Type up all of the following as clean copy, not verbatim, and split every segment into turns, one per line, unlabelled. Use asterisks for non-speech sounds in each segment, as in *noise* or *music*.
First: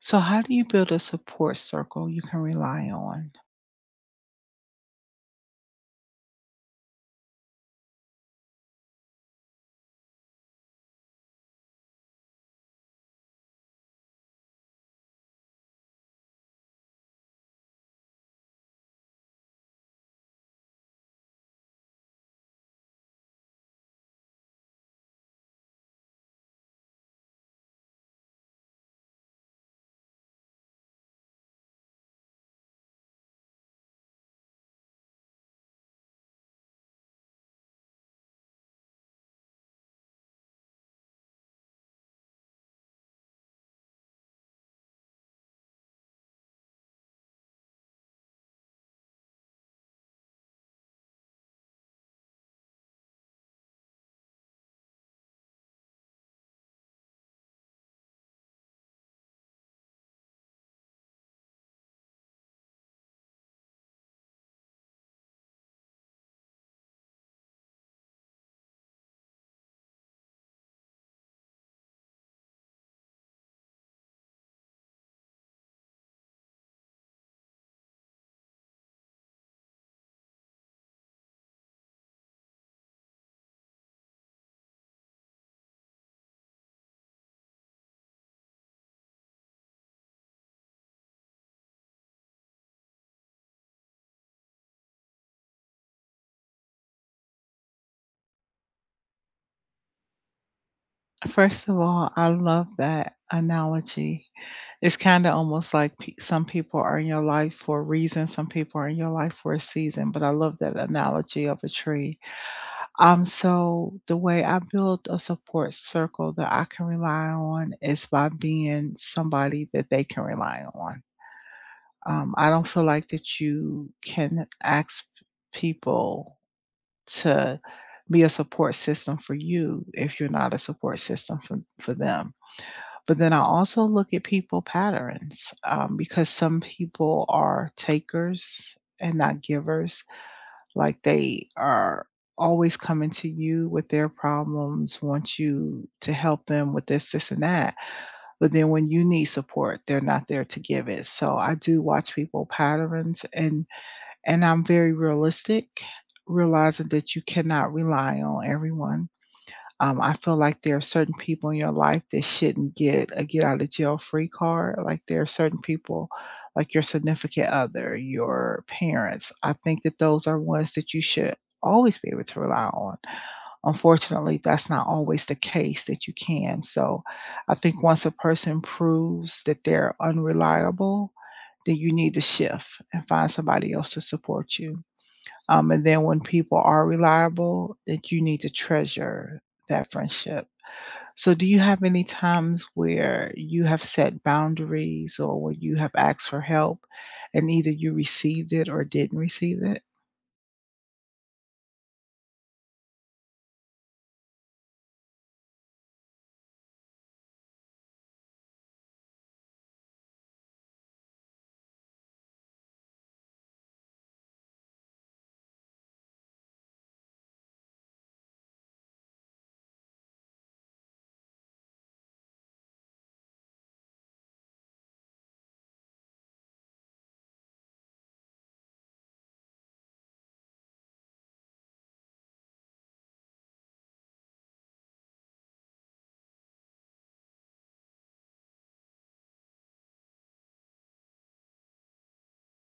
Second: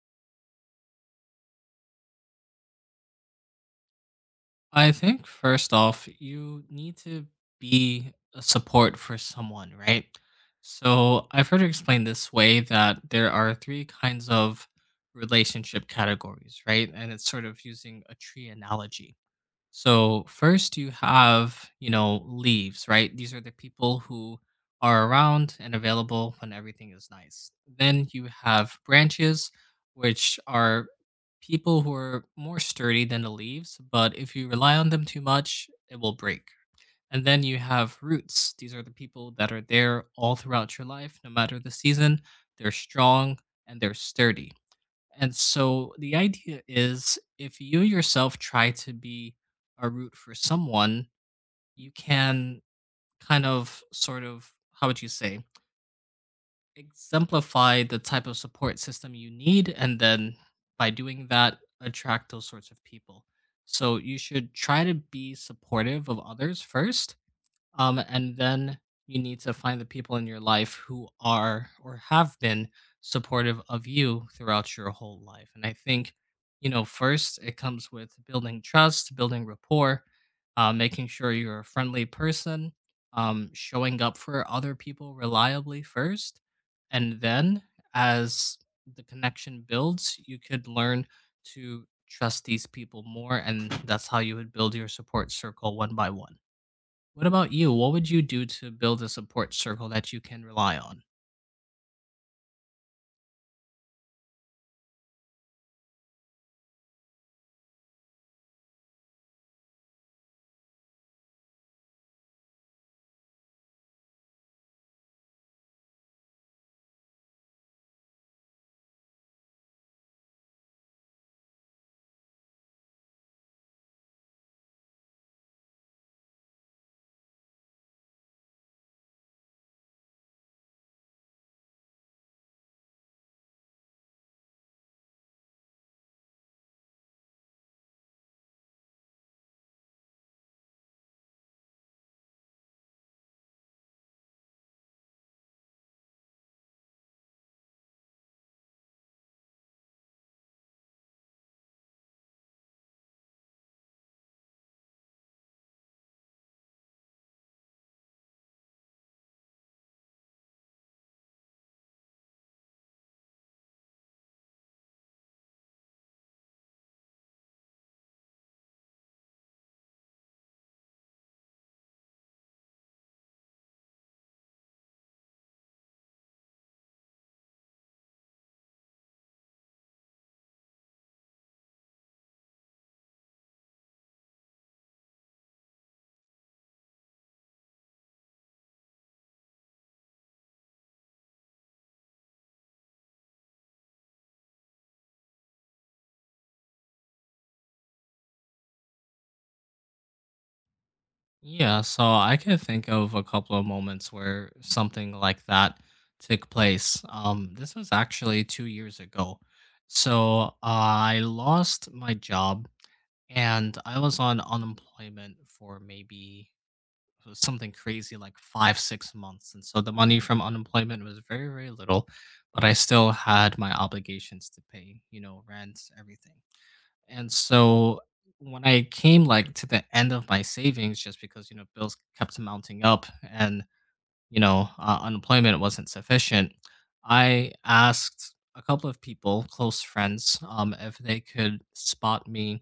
So, how do you build a support circle you can rely on?
I think first off, you need to be a support for someone, right? So I've heard it explained this way that there are three kinds of relationship categories, right? And it's sort of using a tree analogy. So first you have, leaves, right? These are the people who are around and available when everything is nice. Then you have branches, which are people who are more sturdy than the leaves, but if you rely on them too much, it will break. And then you have roots. These are the people that are there all throughout your life, no matter the season. They're strong and they're sturdy. And so the idea is if you yourself try to be a root for someone, you can kind of sort of, how would you say, exemplify the type of support system you need. And then by doing that, attract those sorts of people. So you should try to be supportive of others first and then you need to find the people in your life who are or have been supportive of you throughout your whole life. And I think, first it comes with building trust, building rapport, making sure you're a friendly person, showing up for other people reliably first. And then as the connection builds, you could learn to trust these people more. And that's how you would build your support circle one by one. What about you? What would you do to build a support circle that you can rely on?
First of all, I love that analogy. It's kind of almost like some people are in your life for a reason, some people are in your life for a season, but I love that analogy of a tree. So, the way I build a support circle that I can rely on is by being somebody that they can rely on. I don't feel like that you can ask people to be a support system for you if you're not a support system for, them. But then I also look at people patterns because some people are takers and not givers. Like they are always coming to you with their problems, want you to help them with this, this, and that. But then when you need support, they're not there to give it. So I do watch people patterns and I'm very realistic, realizing that you cannot rely on everyone. I feel like there are certain people in your life that shouldn't get a get out of jail free card. Like there are certain people, like your significant other, your parents. I think that those are ones that you should always be able to rely on. Unfortunately, that's not always the case that you can. So I think once a person proves that they're unreliable, then you need to shift and find somebody else to support you. And then when people are reliable, that you need to treasure that friendship. So, do you have any times where you have set boundaries or where you have asked for help and either you received it or didn't receive it?
Yeah, so I can think of a couple of moments where something like that took place. This was actually 2 years ago. So I lost my job and I was on unemployment for maybe it was something crazy like five, 6 months. And so the money from unemployment was very, very little, but I still had my obligations to pay, rent, everything. And so when I came like to the end of my savings, just because bills kept mounting up and unemployment wasn't sufficient, I asked a couple of people, close friends, if they could spot me,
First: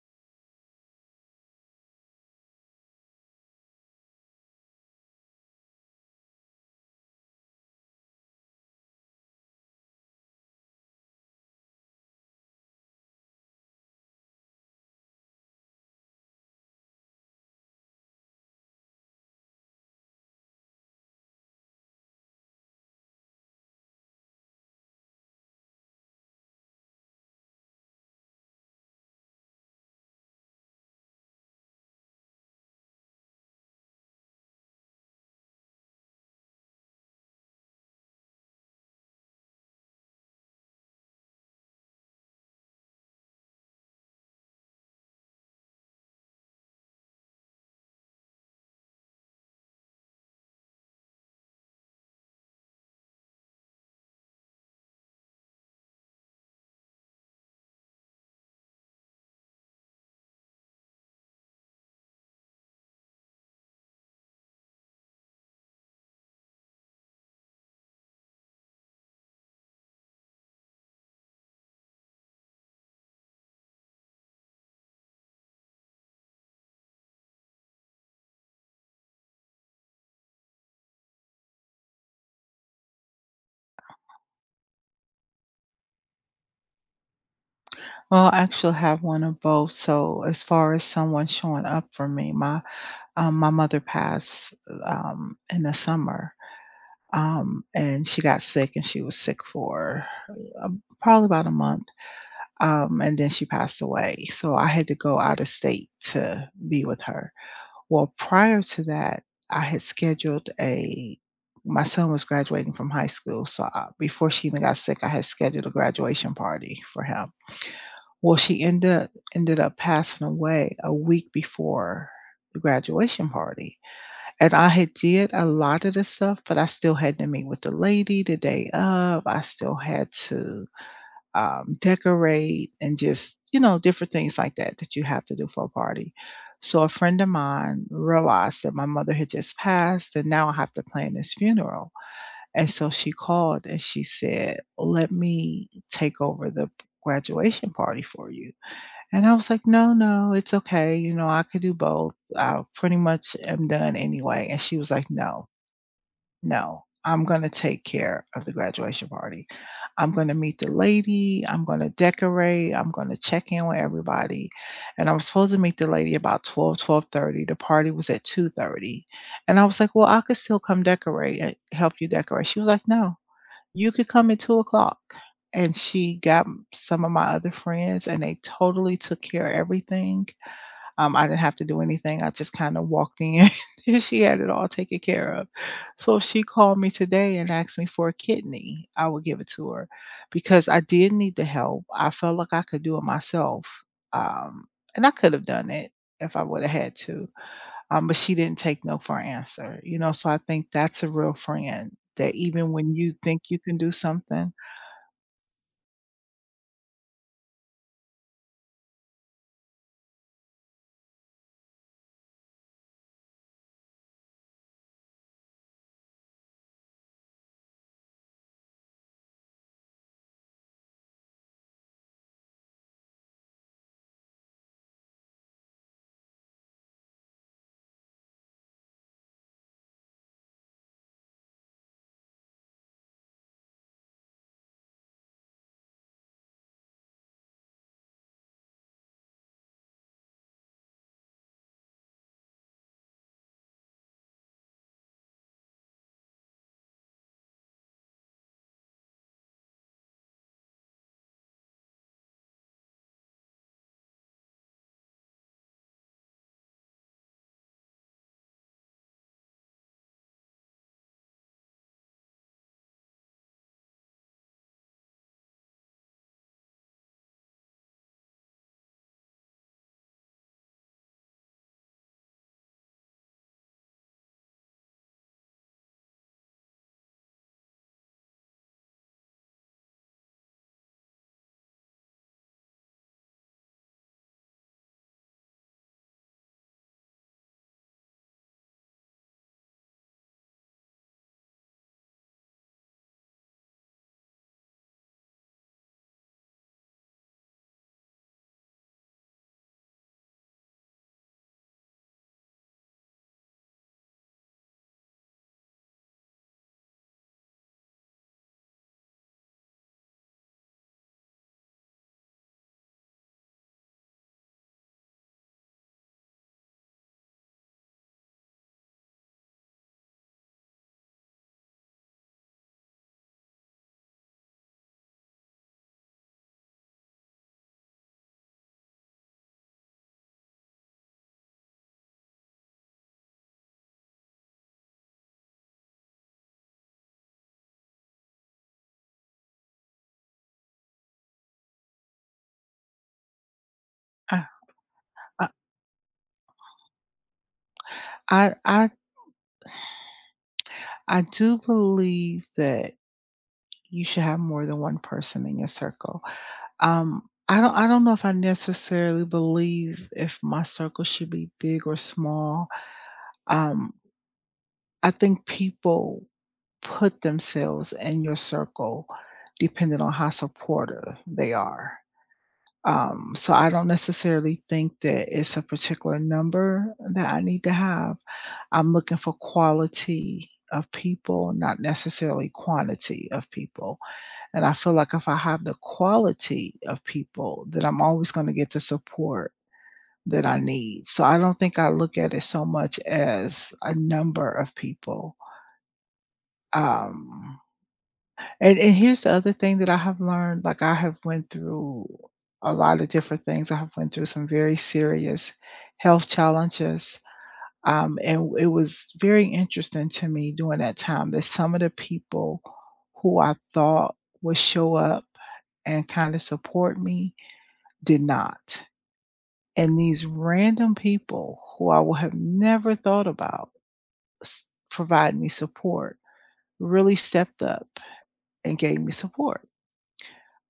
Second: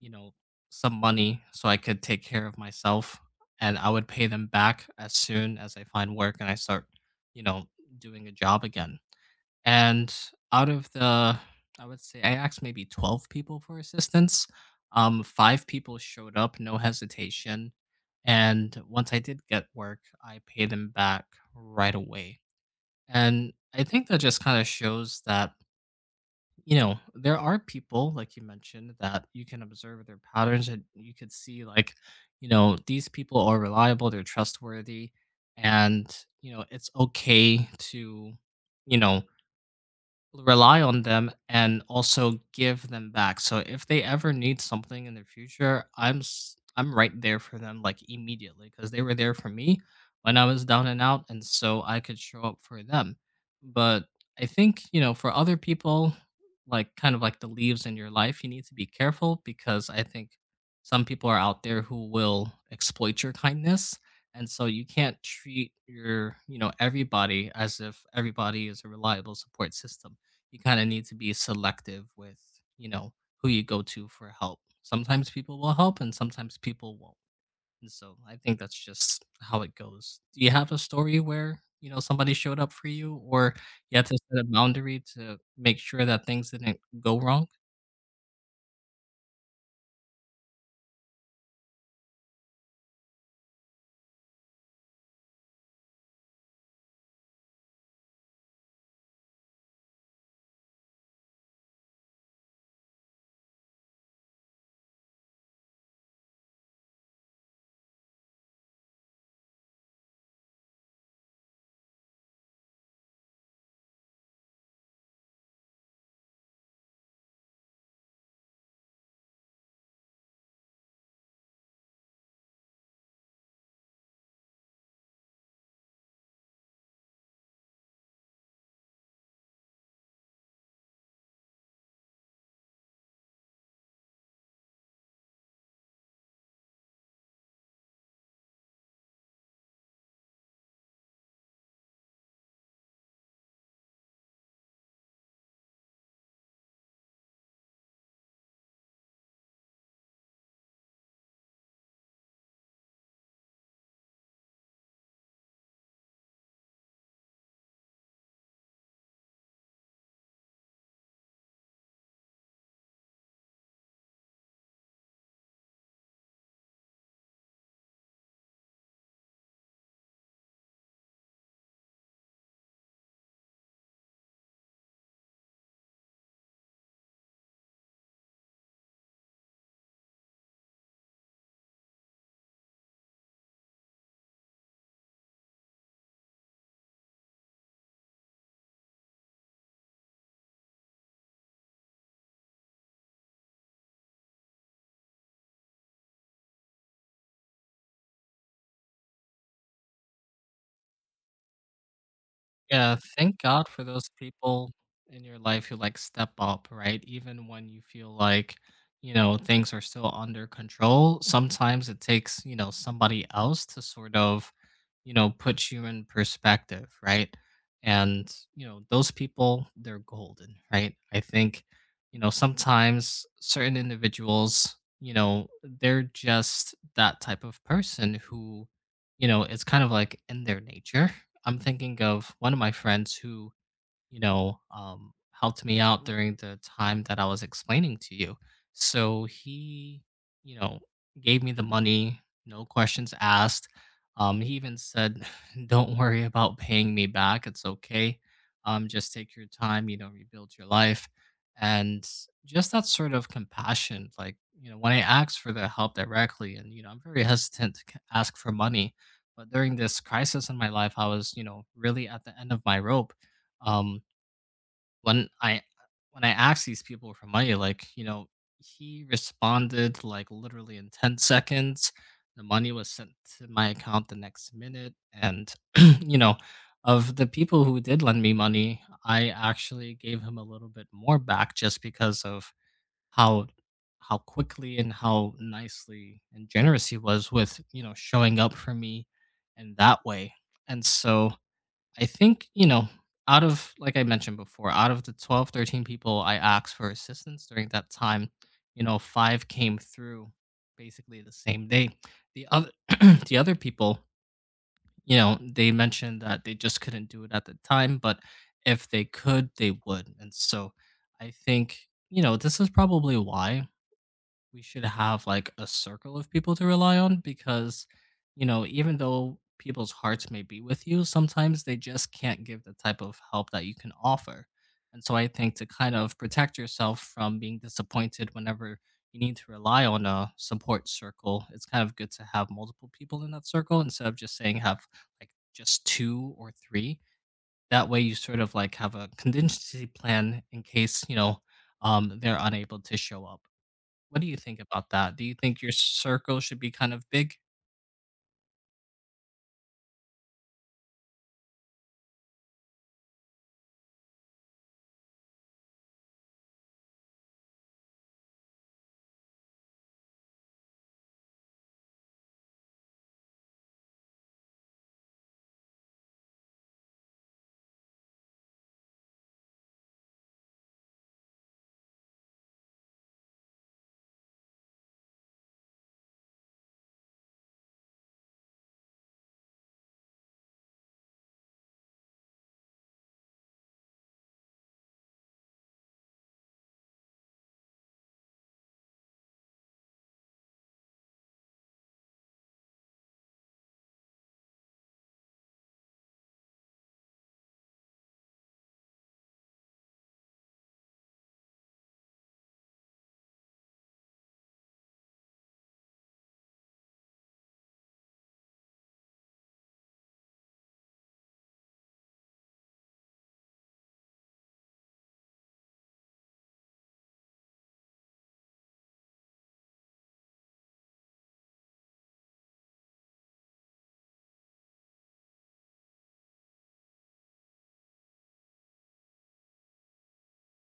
you know, some money so I could take care of myself, and I would pay them back as soon as I find work and I start, you know, doing a job again. And out of the, I would say I asked maybe 12 people for assistance. Five people showed up, no hesitation. And once I did get work, I paid them back right away. And I think that just kind of shows that, there are people, like you mentioned, that you can observe their patterns and you could see, like, these people are reliable, they're trustworthy. And, it's okay to, you know, rely on them and also give them back. So if they ever need something in the future, I'm right there for them like immediately because they were there for me when I was down and out and so I could show up for them. But I think, for other people like kind of like the leaves in your life, you need to be careful because I think some people are out there who will exploit your kindness and so you can't treat your you know everybody as if everybody is a reliable support system. You kind of need to be selective with, you know, who you go to for help. Sometimes people will help and sometimes people won't. And so I think that's just how it goes. Do you have a story where, somebody showed up for you or you had to set a boundary to make sure that things didn't go wrong?
Well, I actually have one of both. So, as far as someone showing up for me, my mother passed in the summer, and she got sick, and she was sick for probably about a month, and then she passed away. So I had to go out of state to be with her. Well, prior to that, I had scheduled a. My son was graduating from high school, so I, before she even got sick, I had scheduled a graduation party for him. Well, she ended up passing away a week before the graduation party. And I had did a lot of the stuff, but I still had to meet with the lady the day of. I still had to decorate and just, you know, different things like that that you have to do for a party. So a friend of mine realized that my mother had just passed and now I have to plan this funeral. And so she called and she said, "Let me take over the graduation party for you." And I was like, "No, no, it's okay, you know, I could do both. I pretty much am done anyway." And she was like, "No, no, I'm gonna take care of the graduation party. I'm gonna meet the lady, I'm gonna decorate, I'm gonna check in with everybody." And I was supposed to meet the lady about 12, 12:30. The party was at 2:30. And I was like, "Well, I could still come decorate and help you decorate." She was like, "No, you could come at 2 o'clock." And she got some of my other friends, and they totally took care of everything. I didn't have to do anything. I just kinda walked in, *laughs* and she had it all taken care of. So if she called me today and asked me for a kidney, I would give it to her because I did need the help. I felt like I could do it myself, um, and I could have done it if I woulda had to. But she didn't take no for an answer, you know, so I think that's a real friend that even when
Yeah,
you
thank
think you
God
can
for
do
those
something.
people in your life who, like, step up, right? Even when you feel like, things are still under control, sometimes it takes, somebody else to sort of, put you in perspective, right? And, those people, they're golden, right? I think, sometimes certain individuals, you know, they're just that type of person who, it's kind of like in their nature. I'm thinking of one of my friends who helped me out during the time that I was explaining to you. So he, you know, gave me the money, no questions asked. He even said, *laughs* "Don't worry about paying me back. It's okay. Just take your time. Rebuild your life." And just that sort of compassion, like when I asked for the help directly, and I'm very hesitant to ask for money, but during this crisis in my life, I was really at the end of my rope. Um, when I when I asked these people for money, like, he responded, like, literally in 10 seconds. The money was sent to my account the next minute, and, *clears throat* you know, of the people who did lend me money, I actually gave him a little bit more back just because of how how quickly and how nicely and generous he was with, showing up for me in that way. And so I think, out of like I mentioned before, out of the 12, 13 people I asked for assistance during that time, five came through basically the same day. The other *clears throat* the other people, they mentioned that they just couldn't do it at the time, but if they could, they would. And so I think, this is probably why we should have like a circle of people to rely on because even though people's hearts may be with you sometimes they just can't give the type of help that you can offer. And so I think to kind of protect yourself from being disappointed whenever you need to rely on a support circle, it's kind of good to have multiple people in that circle instead of just saying have like just two or three. That way you sort of like have a contingency plan in case they're unable to show up. What do you
I
think about that? Do you
I
think your circle should be kind of big?
I I I do believe that you should have more than one person in your circle. I don't know if I necessarily believe if my circle should be big or small. Um, I think people put themselves in your circle depending on how supportive they are. So I don't necessarily think that it's a particular number that I need to have. I'm looking for quality of people, not necessarily quantity of people. And I feel like if I have the quality of people, that I'm always going to get the support that I need. So I don't think I look at it so much as a number of people. Um, and here's the other thing that I have learned, like, I have went through a lot of different things. I have went through some very serious health challenges, and it was very interesting to me during that time that some of the people who I thought would show up and kinda support me did not. And these random people who I would have never thought about s provide me support, really stepped up and gave me support.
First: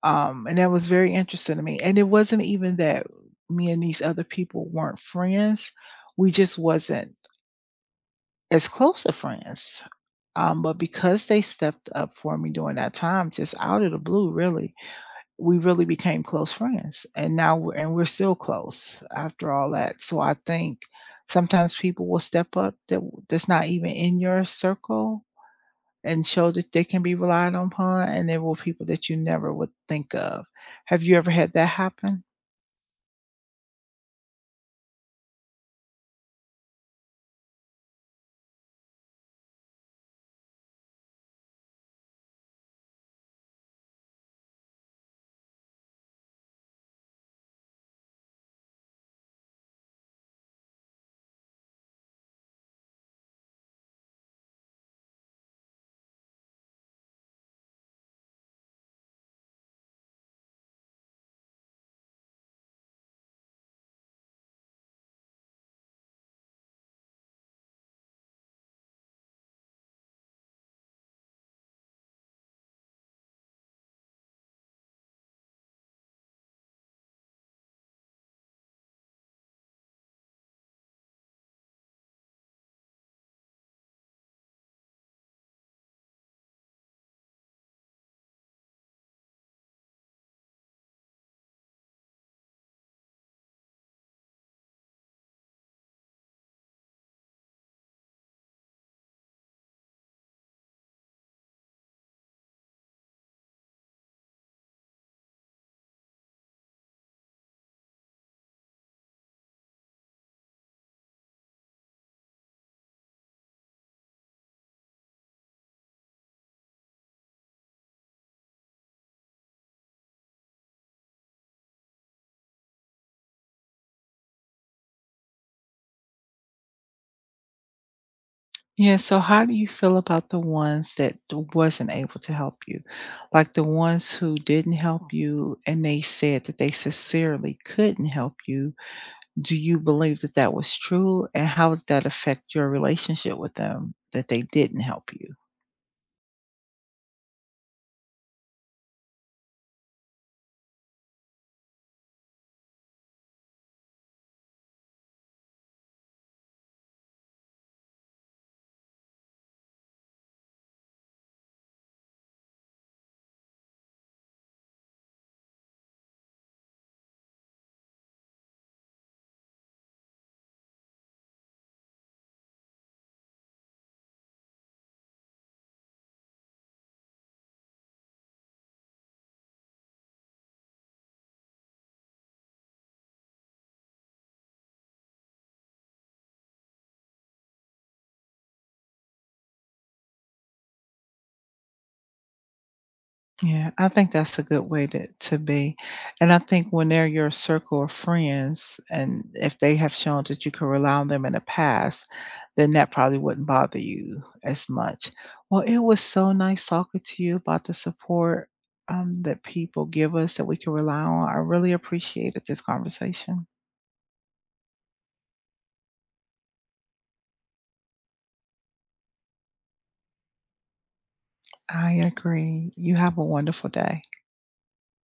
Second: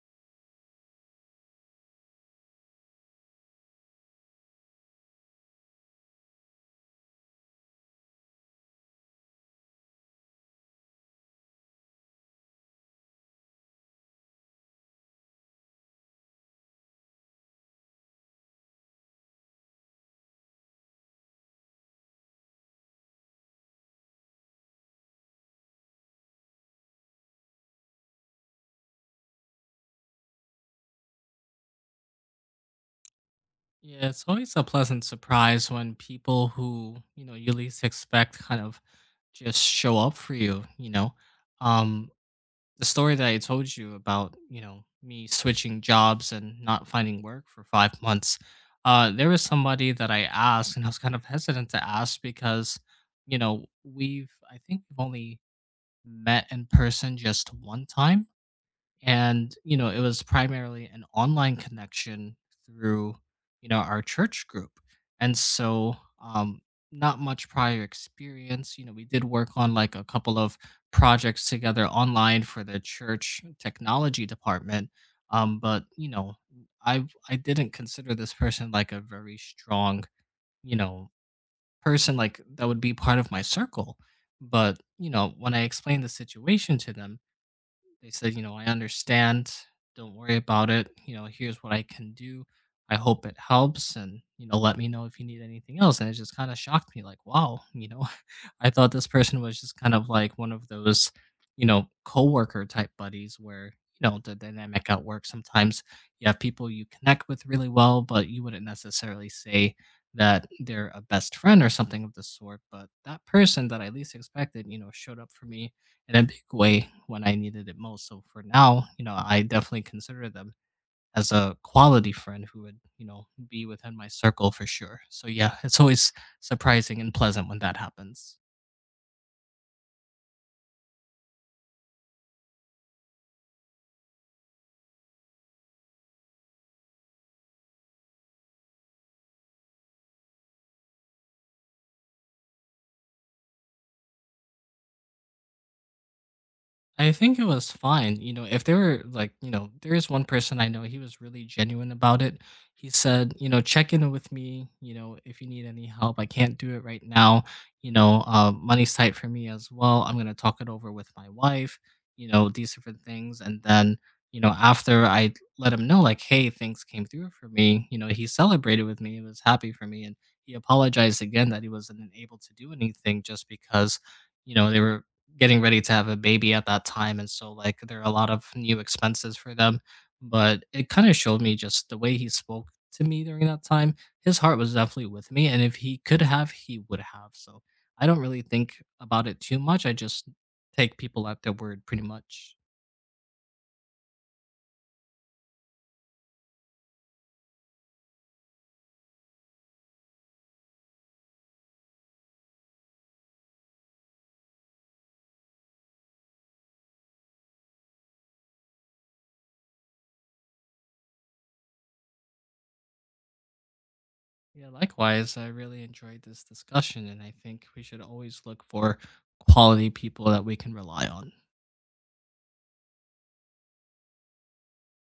And that was very interesting to me, and it wasn't even that me and these other people weren't friends, we just wasn't as close of friends, but because they stepped up for me during that time, just out of the blue, really, we really became close friends, and now we're still close after all that, so I think sometimes people will step up that's not even in your circle, and show that they can be relied upon, and there were people that you never would think of. Have you ever had that happen?
Yeah, it's always a pleasant surprise when people who, you least expect kind of just show up for you, you know. Um the story that I told you about, me switching jobs and not finding work for 5 months. There was somebody that I asked and I was kind of hesitant to ask because, we've I think we've only met in person just one time, and it was primarily an online connection through our church group. And so um not much prior experience. We did work on like a couple of projects together online for the church technology department. But I didn't consider this person like a very strong, you know person like that would be part of my circle. But when I explained the situation to them, they said, I understand. Don't worry about it. Here's what I can do. I hope it helps. And, let me know if you need anything else. And it just kind of shocked me like, wow, *laughs* I thought this person was just kind of like one of those, coworker type buddies where, the dynamic at work sometimes you have people you connect with really well, but you wouldn't necessarily say that they're a best friend or something of the sort. But that person that I least expected, showed up for me in a big way when I needed it most. So for now, I definitely consider them as a quality friend who would, be within my circle for sure. So yeah, it's always surprising and pleasant when that happens.
Yeah, so how do you feel about the ones that wasn't able to help you? Like the ones who didn't help you and they said that they sincerely couldn't help you. Do you believe that that was true? And how did that affect your relationship with them that they didn't help you?
I think it was fine. If there were like, there is one person I know, he was really genuine about it. He said, check in with me, if you need any help. I can't do it right now. Money's tight for me as well. I'm going to talk it over with my wife, these different things. And then, after I let him know, like, hey, things came through for me, he celebrated with me. He was happy for me. And he apologized again that he wasn't able to do anything just because, they were getting ready to have a baby at that time, and so, like, there are a lot of new expenses for them, but it kinda showed me just the way he spoke to me during that time, his heart was definitely with me, and if he could have, he would have, so I don't really think about it too much, I just take people at their word pretty much.
Yeah, I think that's a good way to be. And I think when they're your circle of friends, and if they have shown that you can rely on them in the past, then that probably wouldn't bother you as much. Well, it was so nice talking to you about the support that people give us that we can rely on. I really appreciated this conversation.
Yeah, likewise, I really enjoyed this discussion, and I think we should always look for quality people that we can rely on.
I agree. You have a wonderful day.